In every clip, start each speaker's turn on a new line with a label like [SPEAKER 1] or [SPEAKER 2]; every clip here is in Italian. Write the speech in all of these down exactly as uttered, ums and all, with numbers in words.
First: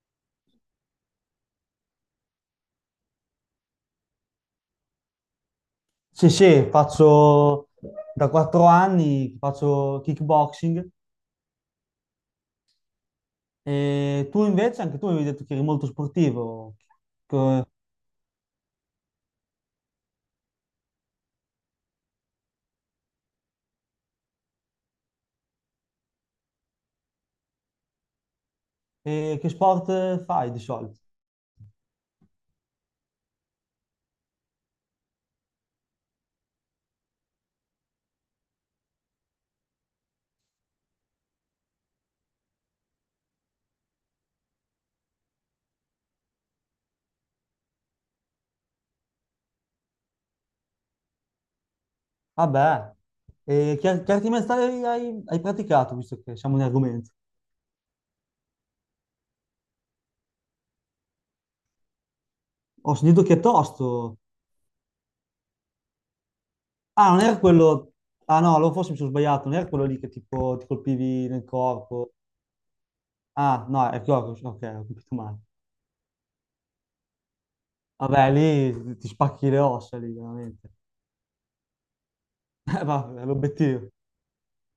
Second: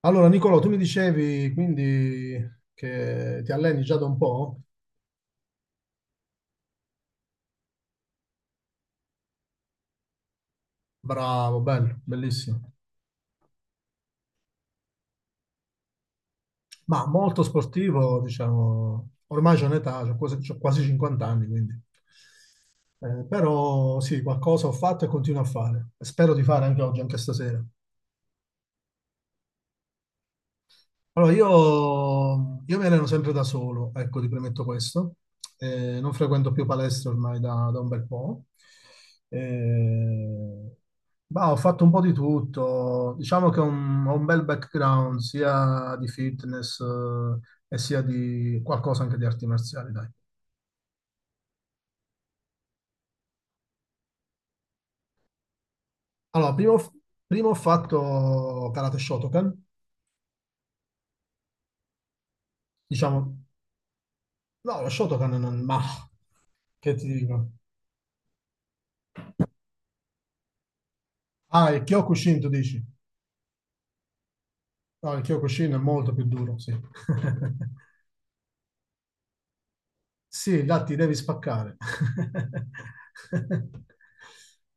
[SPEAKER 1] Allora, Nicolò, tu mi dicevi quindi che ti alleni già da un po'?
[SPEAKER 2] Sì, sì, faccio da quattro anni, faccio kickboxing.
[SPEAKER 1] Bravo, bello, bellissimo.
[SPEAKER 2] E tu invece, anche tu mi hai detto che eri molto sportivo.
[SPEAKER 1] Ma molto
[SPEAKER 2] Co-
[SPEAKER 1] sportivo, diciamo, ormai c'ho un'età, c'ho quasi, c'ho quasi cinquanta anni, quindi. Eh, però sì, qualcosa ho fatto e continuo a fare. Spero di fare anche oggi, anche stasera.
[SPEAKER 2] E che sport fai di solito?
[SPEAKER 1] Allora, io, io mi alleno sempre da solo, ecco, ti premetto questo. Eh, non frequento più palestre ormai da, da un bel po'. Eh, ma ho fatto un po' di tutto. Diciamo che ho un, ho un bel background sia di fitness, eh, e sia di qualcosa anche di arti marziali, dai.
[SPEAKER 2] Vabbè, e che, che arti marziali hai, hai praticato, visto che
[SPEAKER 1] Allora,
[SPEAKER 2] siamo in
[SPEAKER 1] prima, ho f-
[SPEAKER 2] argomento?
[SPEAKER 1] prima ho fatto karate Shotokan.
[SPEAKER 2] Ho sentito che è
[SPEAKER 1] Diciamo,
[SPEAKER 2] tosto.
[SPEAKER 1] no, lo Shotokan non. Ma, che ti
[SPEAKER 2] Ah, non era
[SPEAKER 1] dico?
[SPEAKER 2] quello. Ah no, allora forse mi sono sbagliato, non era quello lì che tipo ti colpivi nel
[SPEAKER 1] Ah, il
[SPEAKER 2] corpo.
[SPEAKER 1] Kyokushin, tu dici?
[SPEAKER 2] Ah, no, è il corpo, ok, ho
[SPEAKER 1] No,
[SPEAKER 2] capito
[SPEAKER 1] il
[SPEAKER 2] male.
[SPEAKER 1] Kyokushin è molto più duro, sì.
[SPEAKER 2] Vabbè, lì ti spacchi le ossa, lì,
[SPEAKER 1] Sì,
[SPEAKER 2] veramente.
[SPEAKER 1] là ti devi spaccare.
[SPEAKER 2] Eh, vabbè, l'obiettivo.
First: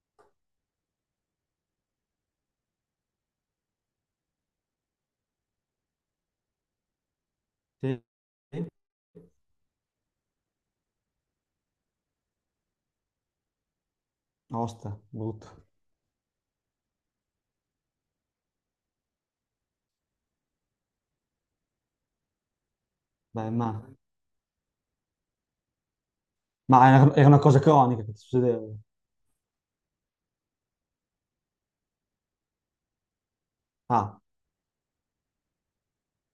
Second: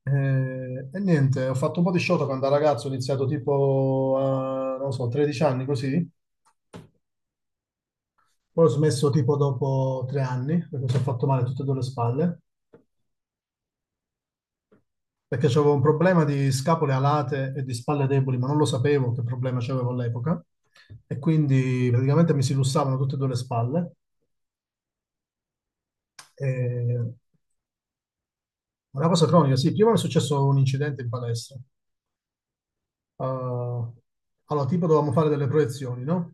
[SPEAKER 1] Eh, e niente, ho fatto un po' di Shotokan da ragazzo, ho iniziato tipo, a, non lo so, tredici anni così,
[SPEAKER 2] Sì.
[SPEAKER 1] poi ho
[SPEAKER 2] Sì.
[SPEAKER 1] smesso tipo dopo tre anni, perché mi sono fatto male tutte e due le spalle,
[SPEAKER 2] Osta,
[SPEAKER 1] perché
[SPEAKER 2] brutto.
[SPEAKER 1] avevo un problema di scapole alate e di spalle deboli, ma non lo sapevo che problema c'avevo all'epoca, e quindi praticamente mi si lussavano tutte e due le
[SPEAKER 2] Beh, ma,
[SPEAKER 1] spalle, e.
[SPEAKER 2] ma era, era una cosa cronica che ti succedeva.
[SPEAKER 1] Una cosa cronica, sì. Prima mi è successo un incidente in palestra. Uh,
[SPEAKER 2] Ah,
[SPEAKER 1] allora, tipo dovevamo fare delle proiezioni, no?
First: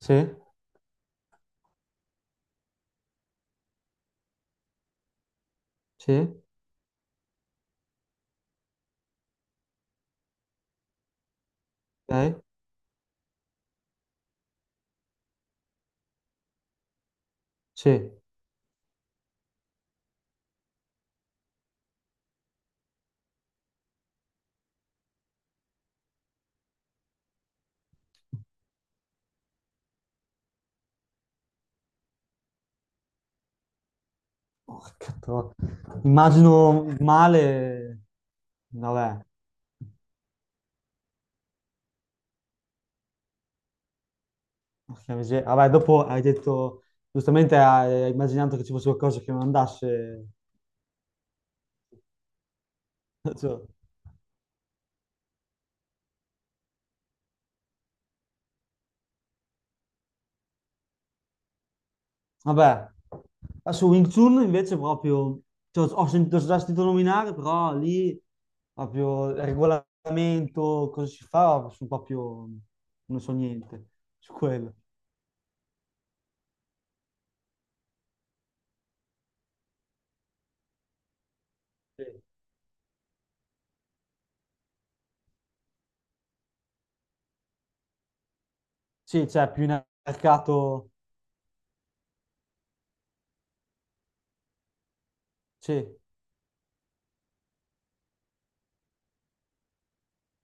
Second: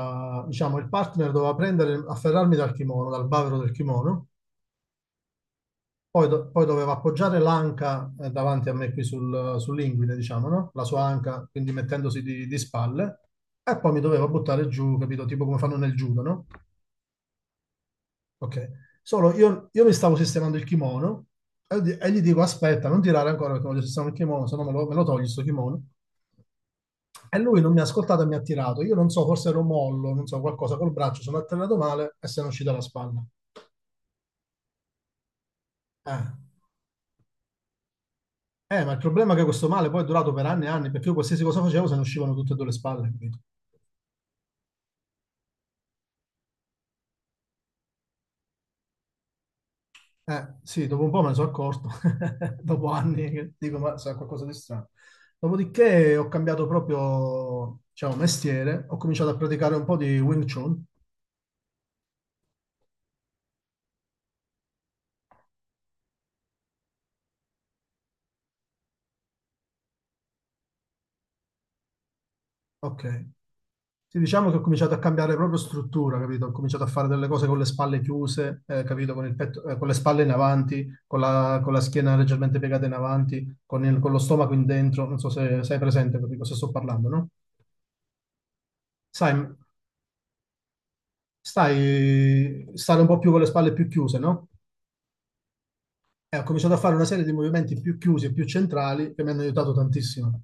[SPEAKER 2] sì?
[SPEAKER 1] diciamo, il partner doveva prendere, afferrarmi dal kimono, dal bavero del kimono, poi,
[SPEAKER 2] Sì?
[SPEAKER 1] do- poi doveva appoggiare l'anca eh, davanti a me qui sul, sull'inguine, diciamo, no? La sua anca, quindi mettendosi
[SPEAKER 2] Ok?
[SPEAKER 1] di, di spalle, e poi mi doveva buttare giù, capito? Tipo come fanno nel judo, no?
[SPEAKER 2] Sì.
[SPEAKER 1] Ok. Solo io, io mi stavo sistemando il kimono e, di- e gli dico, aspetta, non tirare ancora perché voglio sistemare il kimono, se no me lo, me lo togli sto kimono. E lui non mi ha ascoltato e mi ha tirato. Io non so, forse ero mollo, non so, qualcosa col braccio, sono atterrato male e se ne è uscita la spalla.
[SPEAKER 2] Porca tro-
[SPEAKER 1] Eh.
[SPEAKER 2] Immagino male.
[SPEAKER 1] Eh, ma il
[SPEAKER 2] Vabbè.
[SPEAKER 1] problema è che questo male poi è durato per anni e anni, perché io qualsiasi cosa facevo se ne uscivano tutte e due le spalle, capito?
[SPEAKER 2] Porca miseria. Vabbè, dopo hai detto, giustamente hai hai immaginato che ci fosse qualcosa che non andasse.
[SPEAKER 1] Eh, sì, dopo un po' me ne sono accorto, dopo anni che
[SPEAKER 2] Cioè.
[SPEAKER 1] dico, ma sarà qualcosa di strano. Dopodiché ho cambiato proprio, diciamo, mestiere, ho cominciato a praticare un po' di Wing Chun.
[SPEAKER 2] Vabbè. Eh, su Wing Chun invece proprio, cioè, ho sentito ho già sentito nominare, però lì proprio il regolamento, cosa si fa, sono proprio, non
[SPEAKER 1] Ok.
[SPEAKER 2] so niente
[SPEAKER 1] Sì,
[SPEAKER 2] su
[SPEAKER 1] diciamo che ho
[SPEAKER 2] quello.
[SPEAKER 1] cominciato a cambiare proprio struttura, capito? Ho cominciato a fare delle cose con le spalle chiuse, eh, capito? Con il petto- eh, con le spalle in avanti, con la, con la
[SPEAKER 2] Sì.
[SPEAKER 1] schiena leggermente piegata in avanti, con, il- con lo stomaco in dentro. Non so se sei presente di cosa sto parlando, no?
[SPEAKER 2] Sì,
[SPEAKER 1] Sai,
[SPEAKER 2] c'è più in mercato,
[SPEAKER 1] stai, stare un po' più con le spalle più chiuse, no?
[SPEAKER 2] sì.
[SPEAKER 1] E ho cominciato a fare una serie di movimenti più chiusi e più centrali che mi hanno aiutato tantissimo.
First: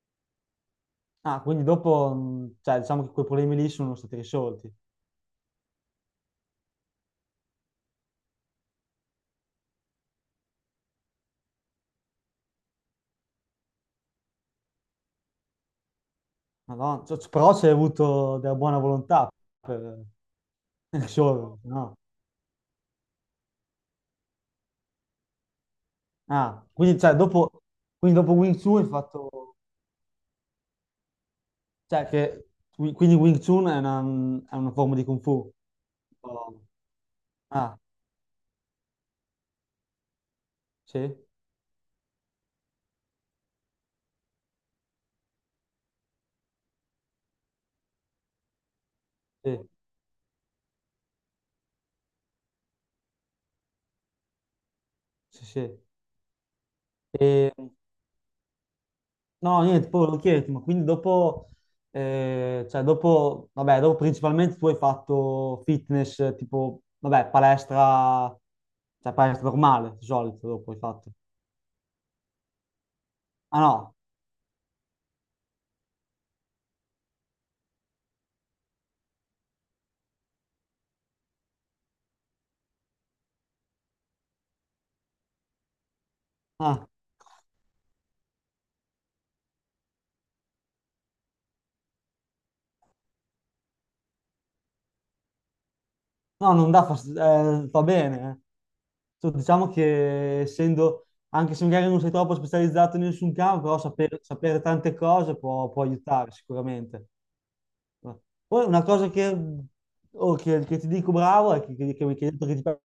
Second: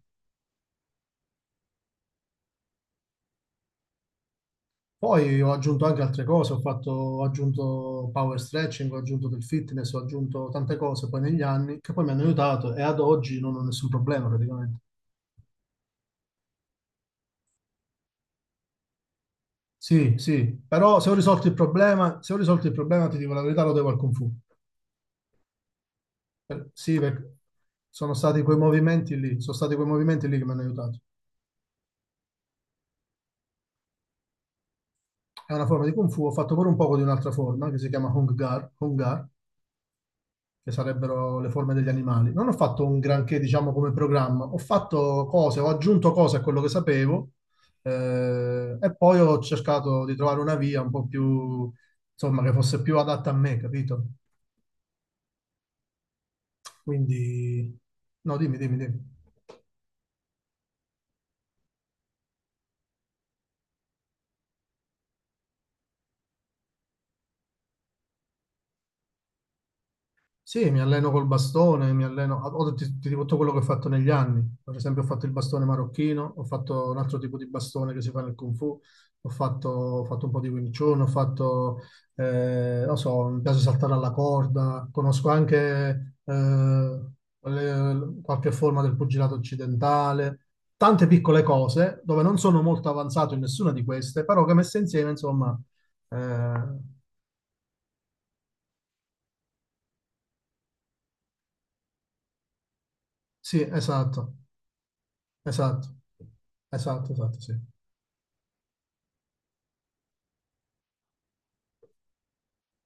[SPEAKER 2] Ah, quindi dopo, mh, cioè, diciamo che quei problemi lì sono stati risolti.
[SPEAKER 1] Poi ho aggiunto anche altre cose, ho fatto, ho aggiunto power stretching, ho aggiunto del fitness, ho aggiunto tante cose poi negli anni che poi mi hanno aiutato e ad oggi non ho nessun problema praticamente.
[SPEAKER 2] Madonna, cioè, però c'è avuto della buona volontà per
[SPEAKER 1] Sì, sì, però se ho risolto il
[SPEAKER 2] risolverli, no?
[SPEAKER 1] problema, se ho risolto il problema ti dico la verità, lo devo al Kung Fu.
[SPEAKER 2] Ah,
[SPEAKER 1] Per- sì,
[SPEAKER 2] quindi, cioè,
[SPEAKER 1] perché
[SPEAKER 2] dopo,
[SPEAKER 1] sono
[SPEAKER 2] quindi dopo
[SPEAKER 1] stati quei
[SPEAKER 2] Wing Chun hai
[SPEAKER 1] movimenti lì,
[SPEAKER 2] fatto.
[SPEAKER 1] sono stati quei movimenti lì che mi hanno aiutato.
[SPEAKER 2] Cioè, che, quindi Wing Chun è una, è una forma di Kung Fu.
[SPEAKER 1] È una forma di Kung Fu, ho fatto
[SPEAKER 2] Oh.
[SPEAKER 1] pure un poco di un'altra forma
[SPEAKER 2] Ah,
[SPEAKER 1] che si chiama Hung Gar, che
[SPEAKER 2] sì,
[SPEAKER 1] sarebbero le forme degli animali. Non ho fatto un granché, diciamo, come programma, ho fatto cose, ho aggiunto cose a quello che sapevo eh, e poi ho
[SPEAKER 2] sì,
[SPEAKER 1] cercato di trovare una via un po' più, insomma, che fosse più adatta a me, capito?
[SPEAKER 2] sì, sì. E,
[SPEAKER 1] Quindi, no, dimmi, dimmi, dimmi.
[SPEAKER 2] no, niente, poi volevo chiederti, ma quindi dopo, eh, cioè dopo, vabbè, dopo principalmente tu hai fatto fitness, eh, tipo, vabbè, palestra, cioè palestra normale, di solito
[SPEAKER 1] Sì,
[SPEAKER 2] dopo
[SPEAKER 1] mi
[SPEAKER 2] hai
[SPEAKER 1] alleno
[SPEAKER 2] fatto.
[SPEAKER 1] col bastone, mi alleno, ho, ti, ti dico tutto quello che ho
[SPEAKER 2] Ah
[SPEAKER 1] fatto
[SPEAKER 2] no,
[SPEAKER 1] negli anni. Per esempio, ho fatto il bastone marocchino, ho fatto un altro tipo di bastone che si fa nel Kung Fu, ho fatto, ho fatto un po' di Wing Chun, ho fatto, eh, non so, mi piace saltare alla corda, conosco anche
[SPEAKER 2] ah.
[SPEAKER 1] eh, le- qualche forma del pugilato occidentale, tante piccole cose dove non sono molto avanzato in nessuna di queste, però che messe insieme, insomma,
[SPEAKER 2] No, non
[SPEAKER 1] eh,
[SPEAKER 2] dà fastidio, eh, va bene. eh. Cioè, diciamo che essendo, anche se magari non sei troppo specializzato in nessun
[SPEAKER 1] sì,
[SPEAKER 2] campo, però saper-
[SPEAKER 1] esatto.
[SPEAKER 2] sapere, tante cose può, può
[SPEAKER 1] Esatto,
[SPEAKER 2] aiutare sicuramente.
[SPEAKER 1] esatto, esatto, sì.
[SPEAKER 2] Poi una cosa che, oh, che- che ti dico bravo è che, che, che mi hai detto che ti piace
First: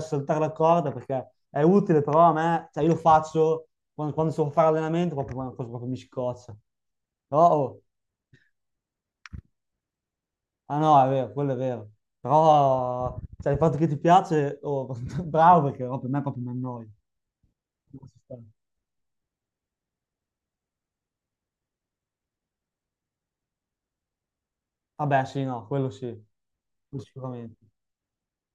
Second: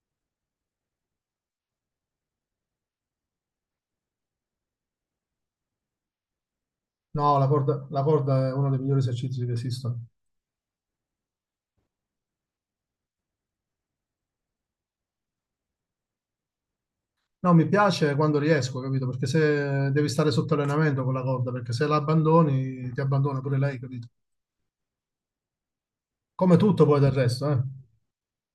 [SPEAKER 2] saltare la corda perché è utile, però a me, cioè io lo faccio quando, quando so fare allenamento, proprio, proprio mi scoccia.
[SPEAKER 1] No, la
[SPEAKER 2] Però, oh.
[SPEAKER 1] corda, la corda è uno dei migliori esercizi che esistono.
[SPEAKER 2] Ah no, è vero, quello è vero. Però, cioè, il fatto che ti piace, oh, bravo, perché no, per me proprio mi annoia.
[SPEAKER 1] No, mi
[SPEAKER 2] Non
[SPEAKER 1] piace
[SPEAKER 2] ci sta.
[SPEAKER 1] quando riesco, capito? Perché se devi stare sotto allenamento con la corda, perché se la abbandoni, ti abbandona pure lei, capito?
[SPEAKER 2] Vabbè, sì, no, quello sì,
[SPEAKER 1] Come tutto poi
[SPEAKER 2] quello
[SPEAKER 1] del resto, eh?
[SPEAKER 2] sicuramente.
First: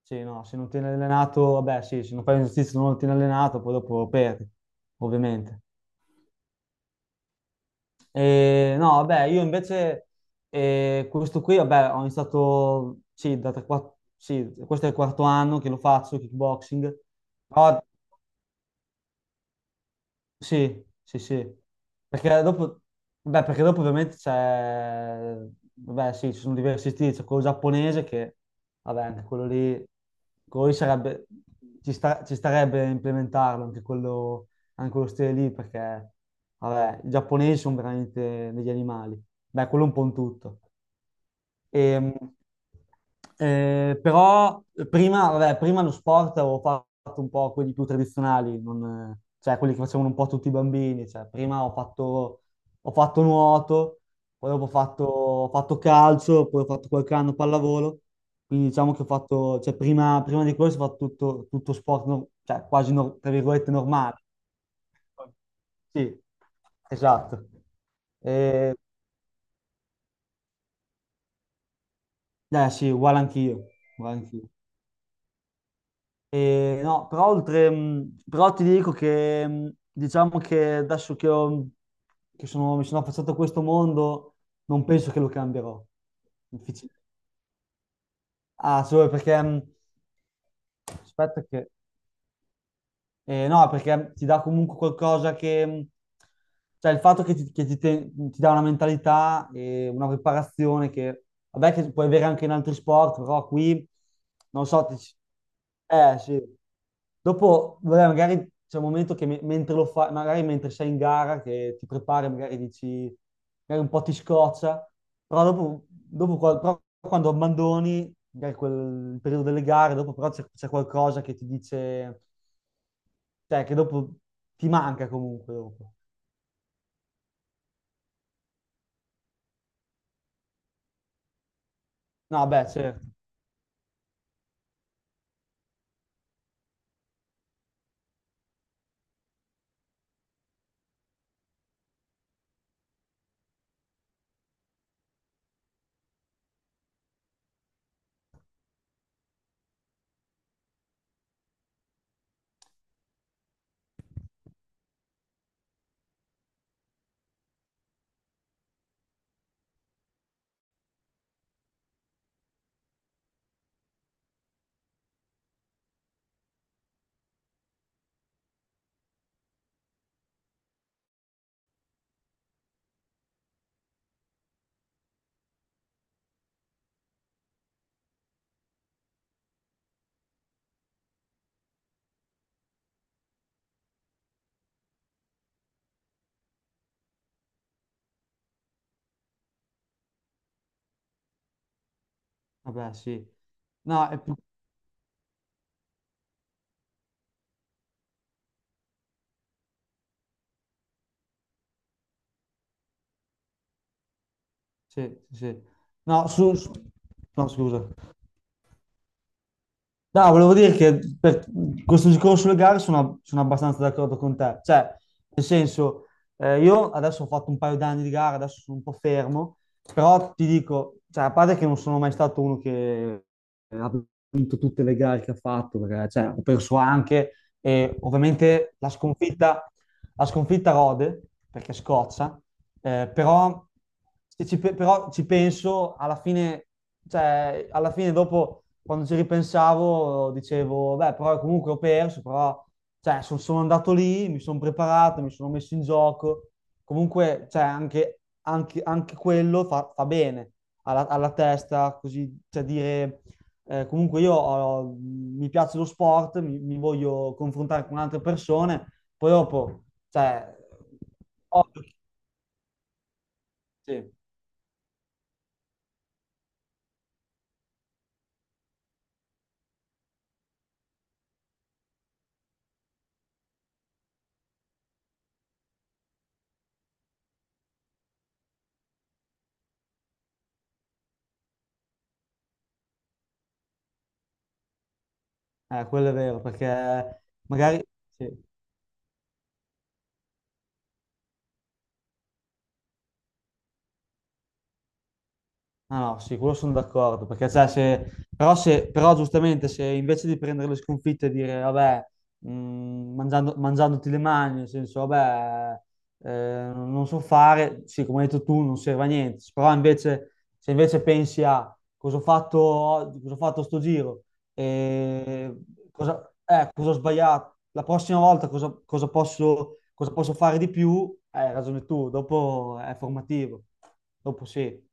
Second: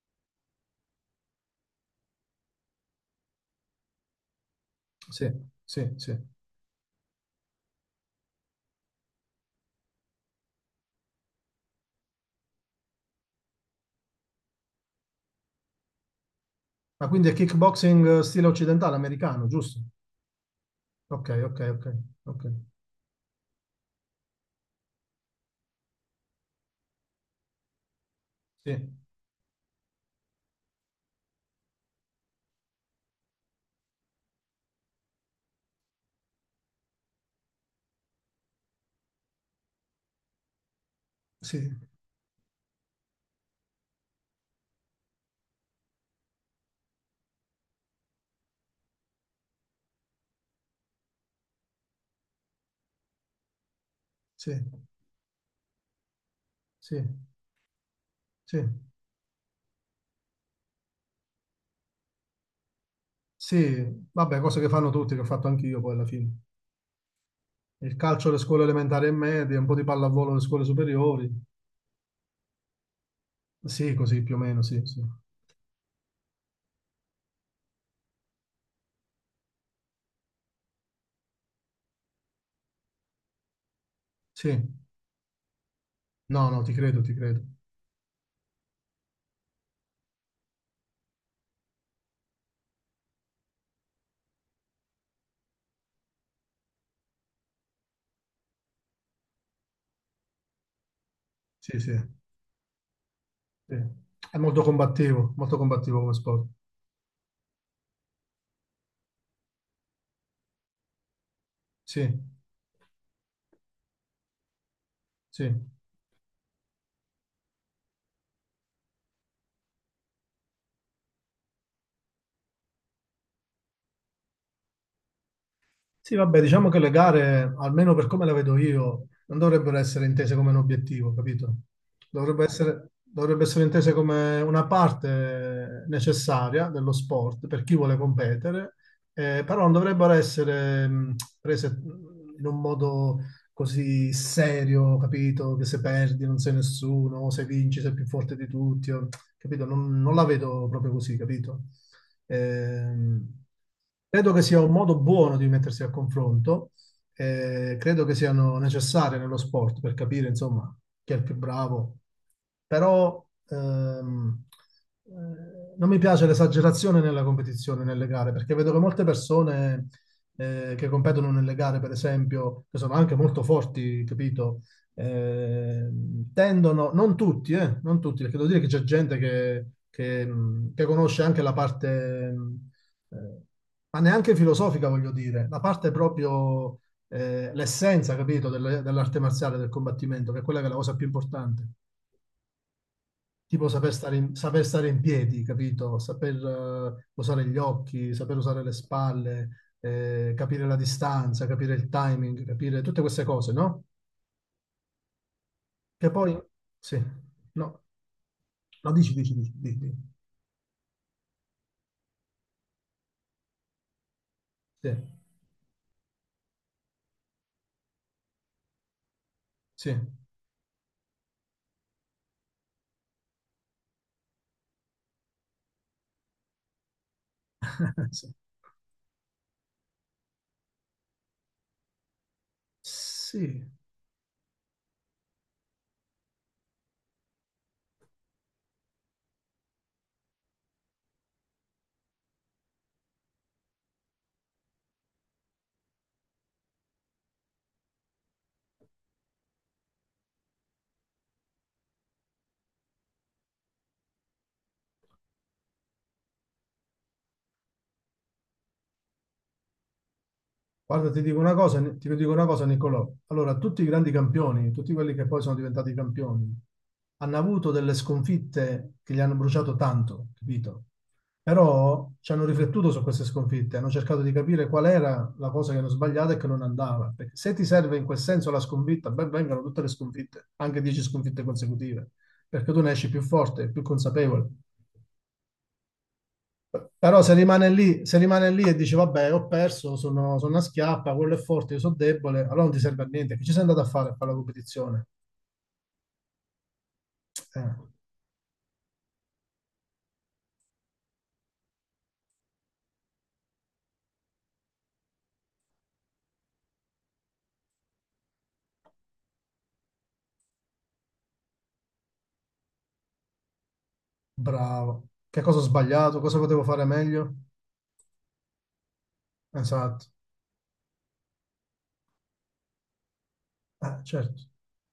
[SPEAKER 2] Sì, no, se non tieni allenato, vabbè, sì, se non fai un esercizio non lo tieni allenato, poi dopo perdi,
[SPEAKER 1] Sì,
[SPEAKER 2] ovviamente.
[SPEAKER 1] sì, sì.
[SPEAKER 2] E, no, vabbè, io invece, eh, questo qui, vabbè, ho iniziato, sì, da tre, quatt- sì, questo è il quarto anno che lo faccio, kickboxing,
[SPEAKER 1] Ma quindi è
[SPEAKER 2] però
[SPEAKER 1] kickboxing stile occidentale, americano, giusto?
[SPEAKER 2] Sì, sì,
[SPEAKER 1] Ok,
[SPEAKER 2] sì.
[SPEAKER 1] ok, ok,
[SPEAKER 2] Perché
[SPEAKER 1] ok.
[SPEAKER 2] dopo, beh, perché dopo ovviamente c'è, vabbè, sì, ci sono diversi stili, c'è quello giapponese che,
[SPEAKER 1] Sì,
[SPEAKER 2] vabbè, anche quello lì, quello lì sarebbe, ci sta- ci starebbe a implementarlo, anche quello, anche quello stile lì, perché, vabbè, i giapponesi sono veramente degli animali. Beh, quello è un po' in tutto.
[SPEAKER 1] sì,
[SPEAKER 2] E, eh, però prima, vabbè, prima lo sport avevo fatto un po' quelli più tradizionali, non, eh, cioè quelli che facevano un po' tutti i bambini. Cioè, prima ho fatto, ho fatto nuoto, poi
[SPEAKER 1] sì,
[SPEAKER 2] dopo ho fatto, ho fatto calcio, poi ho fatto
[SPEAKER 1] sì,
[SPEAKER 2] qualche anno pallavolo.
[SPEAKER 1] sì.
[SPEAKER 2] Quindi diciamo che ho fatto, cioè prima, prima di questo ho fatto tutto, tutto sport, no- cioè quasi, no- tra virgolette,
[SPEAKER 1] Sì,
[SPEAKER 2] normale.
[SPEAKER 1] vabbè, cose che fanno tutti, che ho fatto anch'io poi alla
[SPEAKER 2] Sì,
[SPEAKER 1] fine.
[SPEAKER 2] esatto.
[SPEAKER 1] Il calcio alle scuole
[SPEAKER 2] E,
[SPEAKER 1] elementari e medie, un po' di pallavolo alle scuole superiori.
[SPEAKER 2] eh sì, uguale anch'io.
[SPEAKER 1] Sì,
[SPEAKER 2] uguale
[SPEAKER 1] così più o
[SPEAKER 2] anch'io.
[SPEAKER 1] meno, sì, sì.
[SPEAKER 2] E no, però oltre, mh, però ti dico che mh, diciamo che adesso che, ho- che sono- mi sono affacciato a questo mondo,
[SPEAKER 1] Sì.
[SPEAKER 2] non penso che lo cambierò.
[SPEAKER 1] No, no, ti
[SPEAKER 2] Difficile.
[SPEAKER 1] credo, ti credo.
[SPEAKER 2] Ah, solo perché mh, aspetta che eh, no, perché ti dà comunque qualcosa che. mm, Cioè il fatto che ti, che ti te- ti dà una mentalità e una preparazione che. Vabbè
[SPEAKER 1] Sì,
[SPEAKER 2] che
[SPEAKER 1] sì,
[SPEAKER 2] puoi avere anche in altri sport, però
[SPEAKER 1] sì.
[SPEAKER 2] qui,
[SPEAKER 1] È molto
[SPEAKER 2] non so, ti,
[SPEAKER 1] combattivo, molto combattivo come
[SPEAKER 2] eh
[SPEAKER 1] sport.
[SPEAKER 2] sì. Dopo, vabbè, magari c'è un momento che me- mentre lo fai, magari mentre sei in gara, che ti
[SPEAKER 1] Sì,
[SPEAKER 2] prepari, magari dici, magari un po' ti scoccia, però
[SPEAKER 1] sì.
[SPEAKER 2] dopo, dopo qua- però quando abbandoni, magari quel il periodo delle gare, dopo però c'è c'è qualcosa che ti dice. Cioè, che dopo ti manca comunque dopo.
[SPEAKER 1] Sì, vabbè, diciamo che le gare, almeno per come la vedo io, non dovrebbero essere intese come un obiettivo, capito? Dovrebbe
[SPEAKER 2] No, beh,
[SPEAKER 1] essere,
[SPEAKER 2] certo.
[SPEAKER 1] dovrebbe essere intese come una parte necessaria dello sport per chi vuole competere, eh, però non dovrebbero essere mh, prese mh, in un modo così serio, capito? Che se perdi non sei nessuno, o se vinci sei più forte di tutti, o- capito? Non, non la vedo proprio così, capito? Ehm, credo che sia un modo buono di mettersi al confronto, eh, credo che siano necessarie nello sport per capire, insomma, chi è il più bravo, però ehm, eh, non mi piace l'esagerazione nella competizione, nelle gare, perché vedo che molte persone eh, che competono nelle gare, per esempio, che sono anche molto forti, capito? ehm, tendono, non tutti, eh, non tutti, perché devo dire che c'è gente che, che, mh, che conosce anche la parte, mh, eh, ma neanche filosofica, voglio dire, la parte proprio, eh, l'essenza, capito, delle- dell'arte marziale, del combattimento, che è quella che è la cosa più importante.
[SPEAKER 2] Vabbè, sì.
[SPEAKER 1] Tipo saper
[SPEAKER 2] No,
[SPEAKER 1] stare
[SPEAKER 2] è
[SPEAKER 1] in,
[SPEAKER 2] più.
[SPEAKER 1] saper stare in piedi, capito? Saper eh, usare gli occhi, saper usare le spalle, eh, capire la distanza, capire il timing, capire tutte queste cose, no?
[SPEAKER 2] Sì, sì, sì.
[SPEAKER 1] Che
[SPEAKER 2] No,
[SPEAKER 1] poi,
[SPEAKER 2] su... su-
[SPEAKER 1] sì,
[SPEAKER 2] No,
[SPEAKER 1] no.
[SPEAKER 2] scusa.
[SPEAKER 1] No, dici, dici, dici, dici, dici.
[SPEAKER 2] No, volevo dire che per questo discorso sulle gare sono, sono abbastanza d'accordo con te.
[SPEAKER 1] Sì,
[SPEAKER 2] Cioè, nel senso, eh, io adesso ho fatto un paio d'anni di gara, adesso sono un po' fermo,
[SPEAKER 1] sì,
[SPEAKER 2] però ti dico, cioè, a parte che non sono mai stato uno che ha vinto tutte le gare che ha fatto, perché cioè, ho perso anche, e
[SPEAKER 1] sì.
[SPEAKER 2] ovviamente la sconfitta. Ha sconfitta Rode perché scoccia, eh, però,
[SPEAKER 1] Sì.
[SPEAKER 2] se ci, pe- però ci penso alla fine, cioè, alla fine dopo quando ci ripensavo dicevo, beh, però comunque ho perso, però cioè, son- sono andato lì, mi sono preparato, mi sono messo in gioco, comunque cioè, anche, anche- anche quello fa, fa bene alla, alla testa, così, cioè dire, eh, comunque io ho- mi piace lo sport, mi, mi voglio confrontare con altre persone poi dopo, cioè,
[SPEAKER 1] Guarda, ti dico una cosa,
[SPEAKER 2] ovvio, che-
[SPEAKER 1] ti dico una cosa, Nicolò. Allora, tutti i grandi
[SPEAKER 2] Sì.
[SPEAKER 1] campioni, tutti quelli che poi sono diventati campioni, hanno avuto delle sconfitte che gli hanno bruciato tanto, capito? Però ci hanno riflettuto su queste sconfitte, hanno cercato di capire qual era la cosa che hanno sbagliato e che non andava. Perché se ti serve in quel senso la sconfitta, ben vengano tutte le sconfitte, anche dieci sconfitte consecutive, perché tu ne esci più forte, più consapevole.
[SPEAKER 2] eh, quello è vero,
[SPEAKER 1] Però
[SPEAKER 2] perché
[SPEAKER 1] se rimane
[SPEAKER 2] magari.
[SPEAKER 1] lì, se
[SPEAKER 2] Sì.
[SPEAKER 1] rimane lì e dici vabbè, ho perso, sono, sono una schiappa, quello è forte, io sono debole, allora non ti serve a niente. Che ci sei andato a fare a fare la competizione?
[SPEAKER 2] Ah no, sì, quello sono d'accordo, perché cioè,
[SPEAKER 1] Eh,
[SPEAKER 2] se. Però, se. Però giustamente se invece di prendere le sconfitte e dire, vabbè, mh, mangiando- mangiandoti le mani, nel senso, vabbè, eh, non so fare, sì, come hai detto tu, non serve a niente, però invece, se invece pensi a cosa ho fatto oggi, cosa ho fatto sto giro,
[SPEAKER 1] bravo. Che
[SPEAKER 2] e
[SPEAKER 1] cosa ho sbagliato?
[SPEAKER 2] cosa,
[SPEAKER 1] Cosa potevo
[SPEAKER 2] eh,
[SPEAKER 1] fare
[SPEAKER 2] cosa ho
[SPEAKER 1] meglio?
[SPEAKER 2] sbagliato, la prossima volta cosa, cosa posso,
[SPEAKER 1] Esatto.
[SPEAKER 2] cosa posso fare di più, Eh, hai ragione tu, dopo è formativo,
[SPEAKER 1] Eh,
[SPEAKER 2] dopo
[SPEAKER 1] certo.
[SPEAKER 2] sì.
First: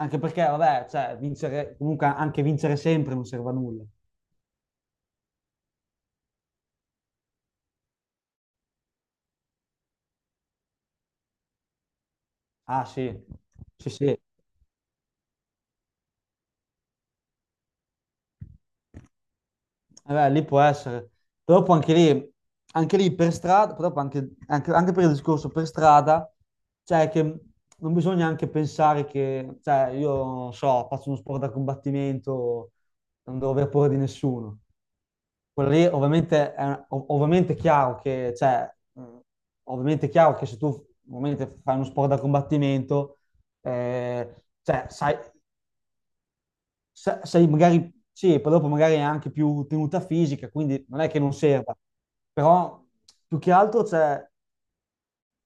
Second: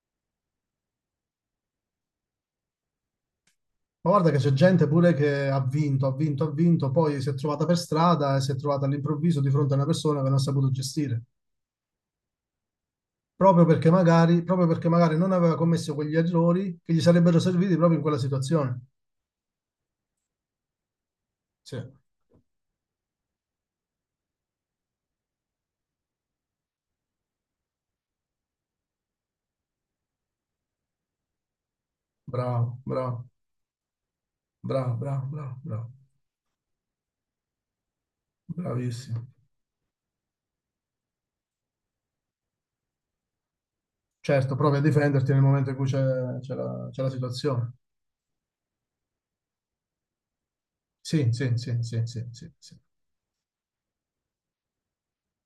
[SPEAKER 2] Anche perché, vabbè, cioè, vincere, comunque anche vincere sempre non serve a nulla.
[SPEAKER 1] Ma guarda che c'è gente pure che ha vinto, ha vinto, ha vinto, poi si è trovata per strada e si è trovata all'improvviso di fronte a una persona che non ha saputo gestire.
[SPEAKER 2] Ah sì,
[SPEAKER 1] Proprio
[SPEAKER 2] sì,
[SPEAKER 1] perché
[SPEAKER 2] sì.
[SPEAKER 1] magari, proprio perché magari non aveva commesso quegli errori che gli sarebbero serviti proprio in quella situazione.
[SPEAKER 2] Eh beh, lì può essere. Però
[SPEAKER 1] Sì,
[SPEAKER 2] poi anche lì, anche lì per strada, proprio anche, anche- anche per il discorso per strada, cioè che non bisogna anche pensare che, cioè io non so, faccio uno sport da combattimento,
[SPEAKER 1] bravo, bravo.
[SPEAKER 2] non devo aver paura di nessuno.
[SPEAKER 1] Bravo, bravo, bravo,
[SPEAKER 2] Quello lì
[SPEAKER 1] bravo,
[SPEAKER 2] ovviamente è, ov- ovviamente è chiaro che, cioè, mh,
[SPEAKER 1] bravissimo.
[SPEAKER 2] ovviamente è chiaro che se tu ovviamente fai uno sport da combattimento, eh,
[SPEAKER 1] Certo, provi a
[SPEAKER 2] cioè, sai,
[SPEAKER 1] difenderti nel momento in cui c'è c'è la, c'è la
[SPEAKER 2] sa- sei
[SPEAKER 1] situazione.
[SPEAKER 2] magari, sì, poi dopo magari è anche più tenuta fisica, quindi non è che
[SPEAKER 1] Sì,
[SPEAKER 2] non
[SPEAKER 1] sì, sì,
[SPEAKER 2] serva,
[SPEAKER 1] sì, sì, sì,
[SPEAKER 2] però più che altro c'è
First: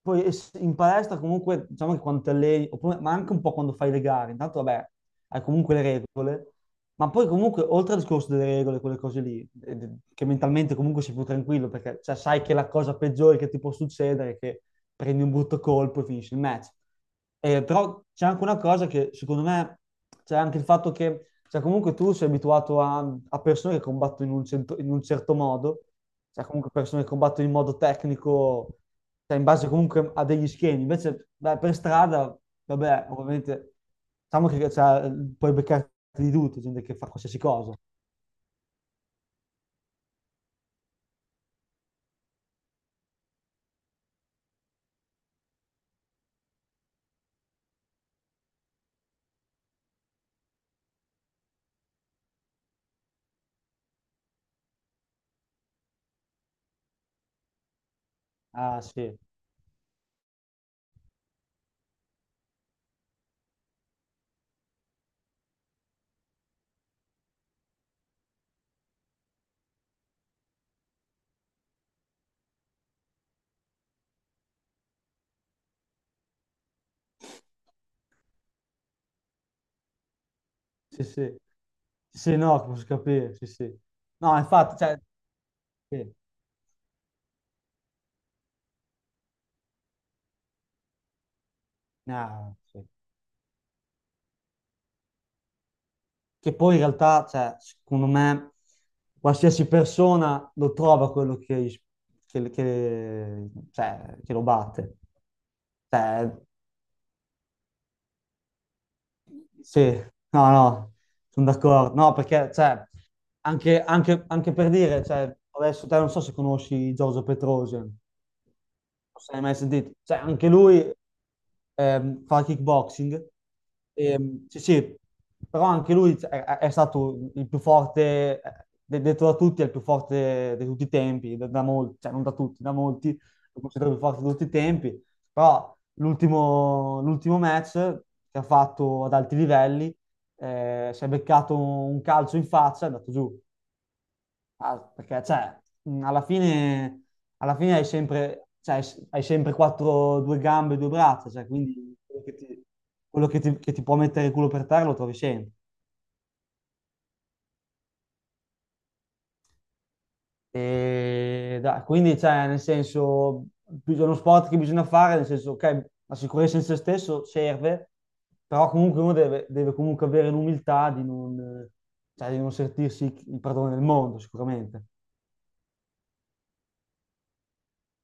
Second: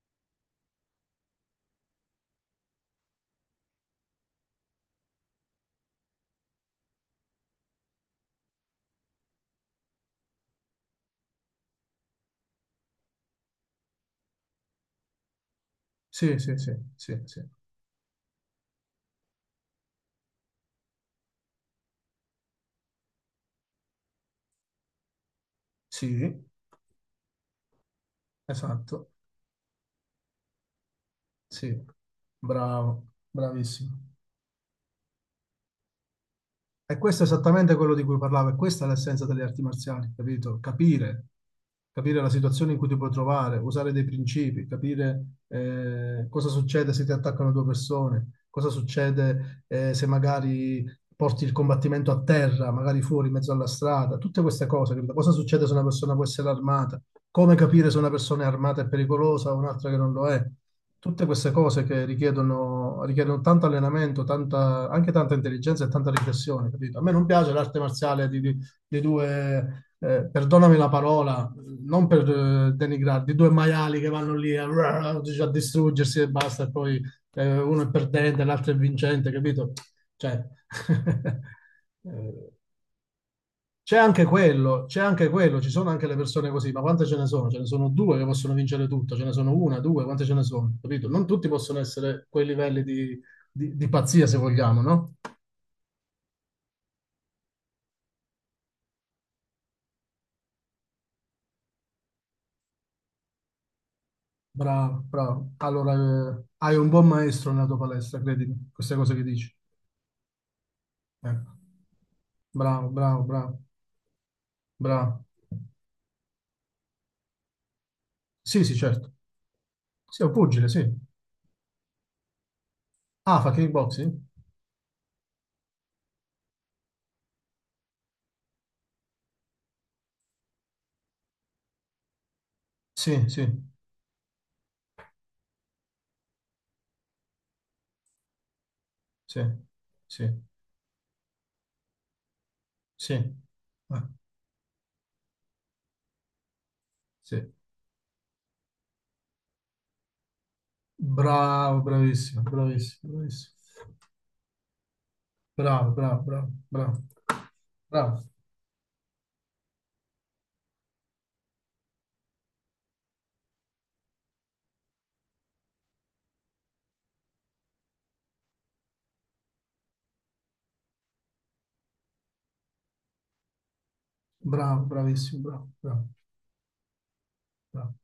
[SPEAKER 2] poi es- in palestra comunque, diciamo che quando ti alleni, oppure- ma anche un po' quando fai le gare, intanto vabbè, hai comunque le regole, ma poi comunque oltre al discorso delle regole, quelle cose lì, eh, che mentalmente comunque sei più tranquillo, perché cioè, sai che la cosa peggiore che ti può succedere è che prendi un brutto colpo e finisci
[SPEAKER 1] sì,
[SPEAKER 2] il
[SPEAKER 1] sì,
[SPEAKER 2] match.
[SPEAKER 1] sì, sì, sì, sì,
[SPEAKER 2] Eh, però c'è anche una cosa che secondo me c'è anche il fatto che cioè, comunque tu sei abituato a, a persone che combattono in un, cento- in un certo modo,
[SPEAKER 1] sì,
[SPEAKER 2] cioè comunque persone che combattono in modo tecnico
[SPEAKER 1] esatto,
[SPEAKER 2] cioè in base comunque a degli schemi. Invece beh,
[SPEAKER 1] sì,
[SPEAKER 2] per strada,
[SPEAKER 1] bravo,
[SPEAKER 2] vabbè, ovviamente,
[SPEAKER 1] bravissimo.
[SPEAKER 2] diciamo che cioè, puoi beccarti di tutto, gente che
[SPEAKER 1] E
[SPEAKER 2] fa
[SPEAKER 1] questo è
[SPEAKER 2] qualsiasi cosa.
[SPEAKER 1] esattamente quello di cui parlavo, e questa è l'essenza delle arti marziali, capito? Capire, capire la situazione in cui ti puoi trovare, usare dei principi, capire eh, cosa succede se ti attaccano due persone, cosa succede eh, se magari porti il combattimento a terra, magari fuori, in mezzo alla strada, tutte queste cose, capito? Cosa succede se una persona può essere armata, come capire se una persona è armata
[SPEAKER 2] Ah,
[SPEAKER 1] e
[SPEAKER 2] sì,
[SPEAKER 1] pericolosa o un'altra che non lo è, tutte queste cose che richiedono, richiedono tanto allenamento, tanta, anche tanta intelligenza e tanta riflessione, capito? A me non piace l'arte marziale di, di- di due, eh, perdonami la parola, non per eh, denigrare, di due maiali che vanno lì a, a distruggersi e basta, e poi eh, uno è perdente, l'altro è vincente, capito? Cioè,
[SPEAKER 2] sì, sì. Sì, sì,
[SPEAKER 1] eh,
[SPEAKER 2] no, posso capire, sì, sì.
[SPEAKER 1] c'è anche
[SPEAKER 2] No, infatti,
[SPEAKER 1] quello, c'è
[SPEAKER 2] cioè,
[SPEAKER 1] anche quello, ci sono anche
[SPEAKER 2] sì.
[SPEAKER 1] le persone così, ma quante ce ne sono? Ce ne sono due che possono vincere tutto, ce ne sono una, due, quante ce ne sono? Capito? Non tutti possono essere quei
[SPEAKER 2] No,
[SPEAKER 1] livelli
[SPEAKER 2] sì.
[SPEAKER 1] di, di- di pazzia, se vogliamo, no?
[SPEAKER 2] Che poi in realtà, cioè, secondo me, qualsiasi persona lo trova quello che, che- che- cioè, che lo batte.
[SPEAKER 1] Bravo, bravo. Allora,
[SPEAKER 2] Cioè.
[SPEAKER 1] eh, hai un buon maestro nella tua palestra, credimi, queste cose che dici.
[SPEAKER 2] Sì, no, no, sono
[SPEAKER 1] Ecco.
[SPEAKER 2] d'accordo. No, perché, cioè,
[SPEAKER 1] Bravo, bravo, bravo,
[SPEAKER 2] anche, anche- anche per dire,
[SPEAKER 1] bravo.
[SPEAKER 2] cioè, adesso te non so se conosci Giorgio Petrosian, non
[SPEAKER 1] Sì, sì, certo.
[SPEAKER 2] so se l'hai mai sentito. Cioè,
[SPEAKER 1] Sì, è un
[SPEAKER 2] anche
[SPEAKER 1] pugile, sì.
[SPEAKER 2] lui ehm, fa kickboxing.
[SPEAKER 1] Ah, fa kickboxing?
[SPEAKER 2] Ehm, sì, sì, però anche lui è, è è stato il più forte, eh, de- detto da tutti, è il più forte di tutti i tempi, da, da molti, cioè non da tutti, da molti,
[SPEAKER 1] Sì, sì,
[SPEAKER 2] lo considero il più forte di tutti i tempi, però l'ultimo l'ultimo match che ha fatto ad alti
[SPEAKER 1] sì,
[SPEAKER 2] livelli,
[SPEAKER 1] sì,
[SPEAKER 2] eh, si è beccato un calcio in faccia, è andato
[SPEAKER 1] sì.
[SPEAKER 2] giù.
[SPEAKER 1] Eh,
[SPEAKER 2] Ah, perché, cioè, mh, alla fine,
[SPEAKER 1] sì.
[SPEAKER 2] alla fine hai sempre, cioè, hai hai sempre quattro, due gambe e due braccia, cioè,
[SPEAKER 1] Bravo,
[SPEAKER 2] quindi quello che
[SPEAKER 1] bravissimo,
[SPEAKER 2] ti,
[SPEAKER 1] bravissimo,
[SPEAKER 2] quello che
[SPEAKER 1] bravissimo.
[SPEAKER 2] ti- che ti può mettere il culo per terra lo trovi sempre.
[SPEAKER 1] Bravo, bravo, bravo, bravo, bravo,
[SPEAKER 2] E da- quindi, cioè, nel senso, bis- è uno sport che bisogna fare, nel senso, ok, la sicurezza in se stesso serve, però comunque uno deve, deve comunque avere l'umiltà di non, eh, cioè, di non sentirsi il padrone del mondo,
[SPEAKER 1] bravo,
[SPEAKER 2] sicuramente.
[SPEAKER 1] bravissimo, bravo, bravo, bravo.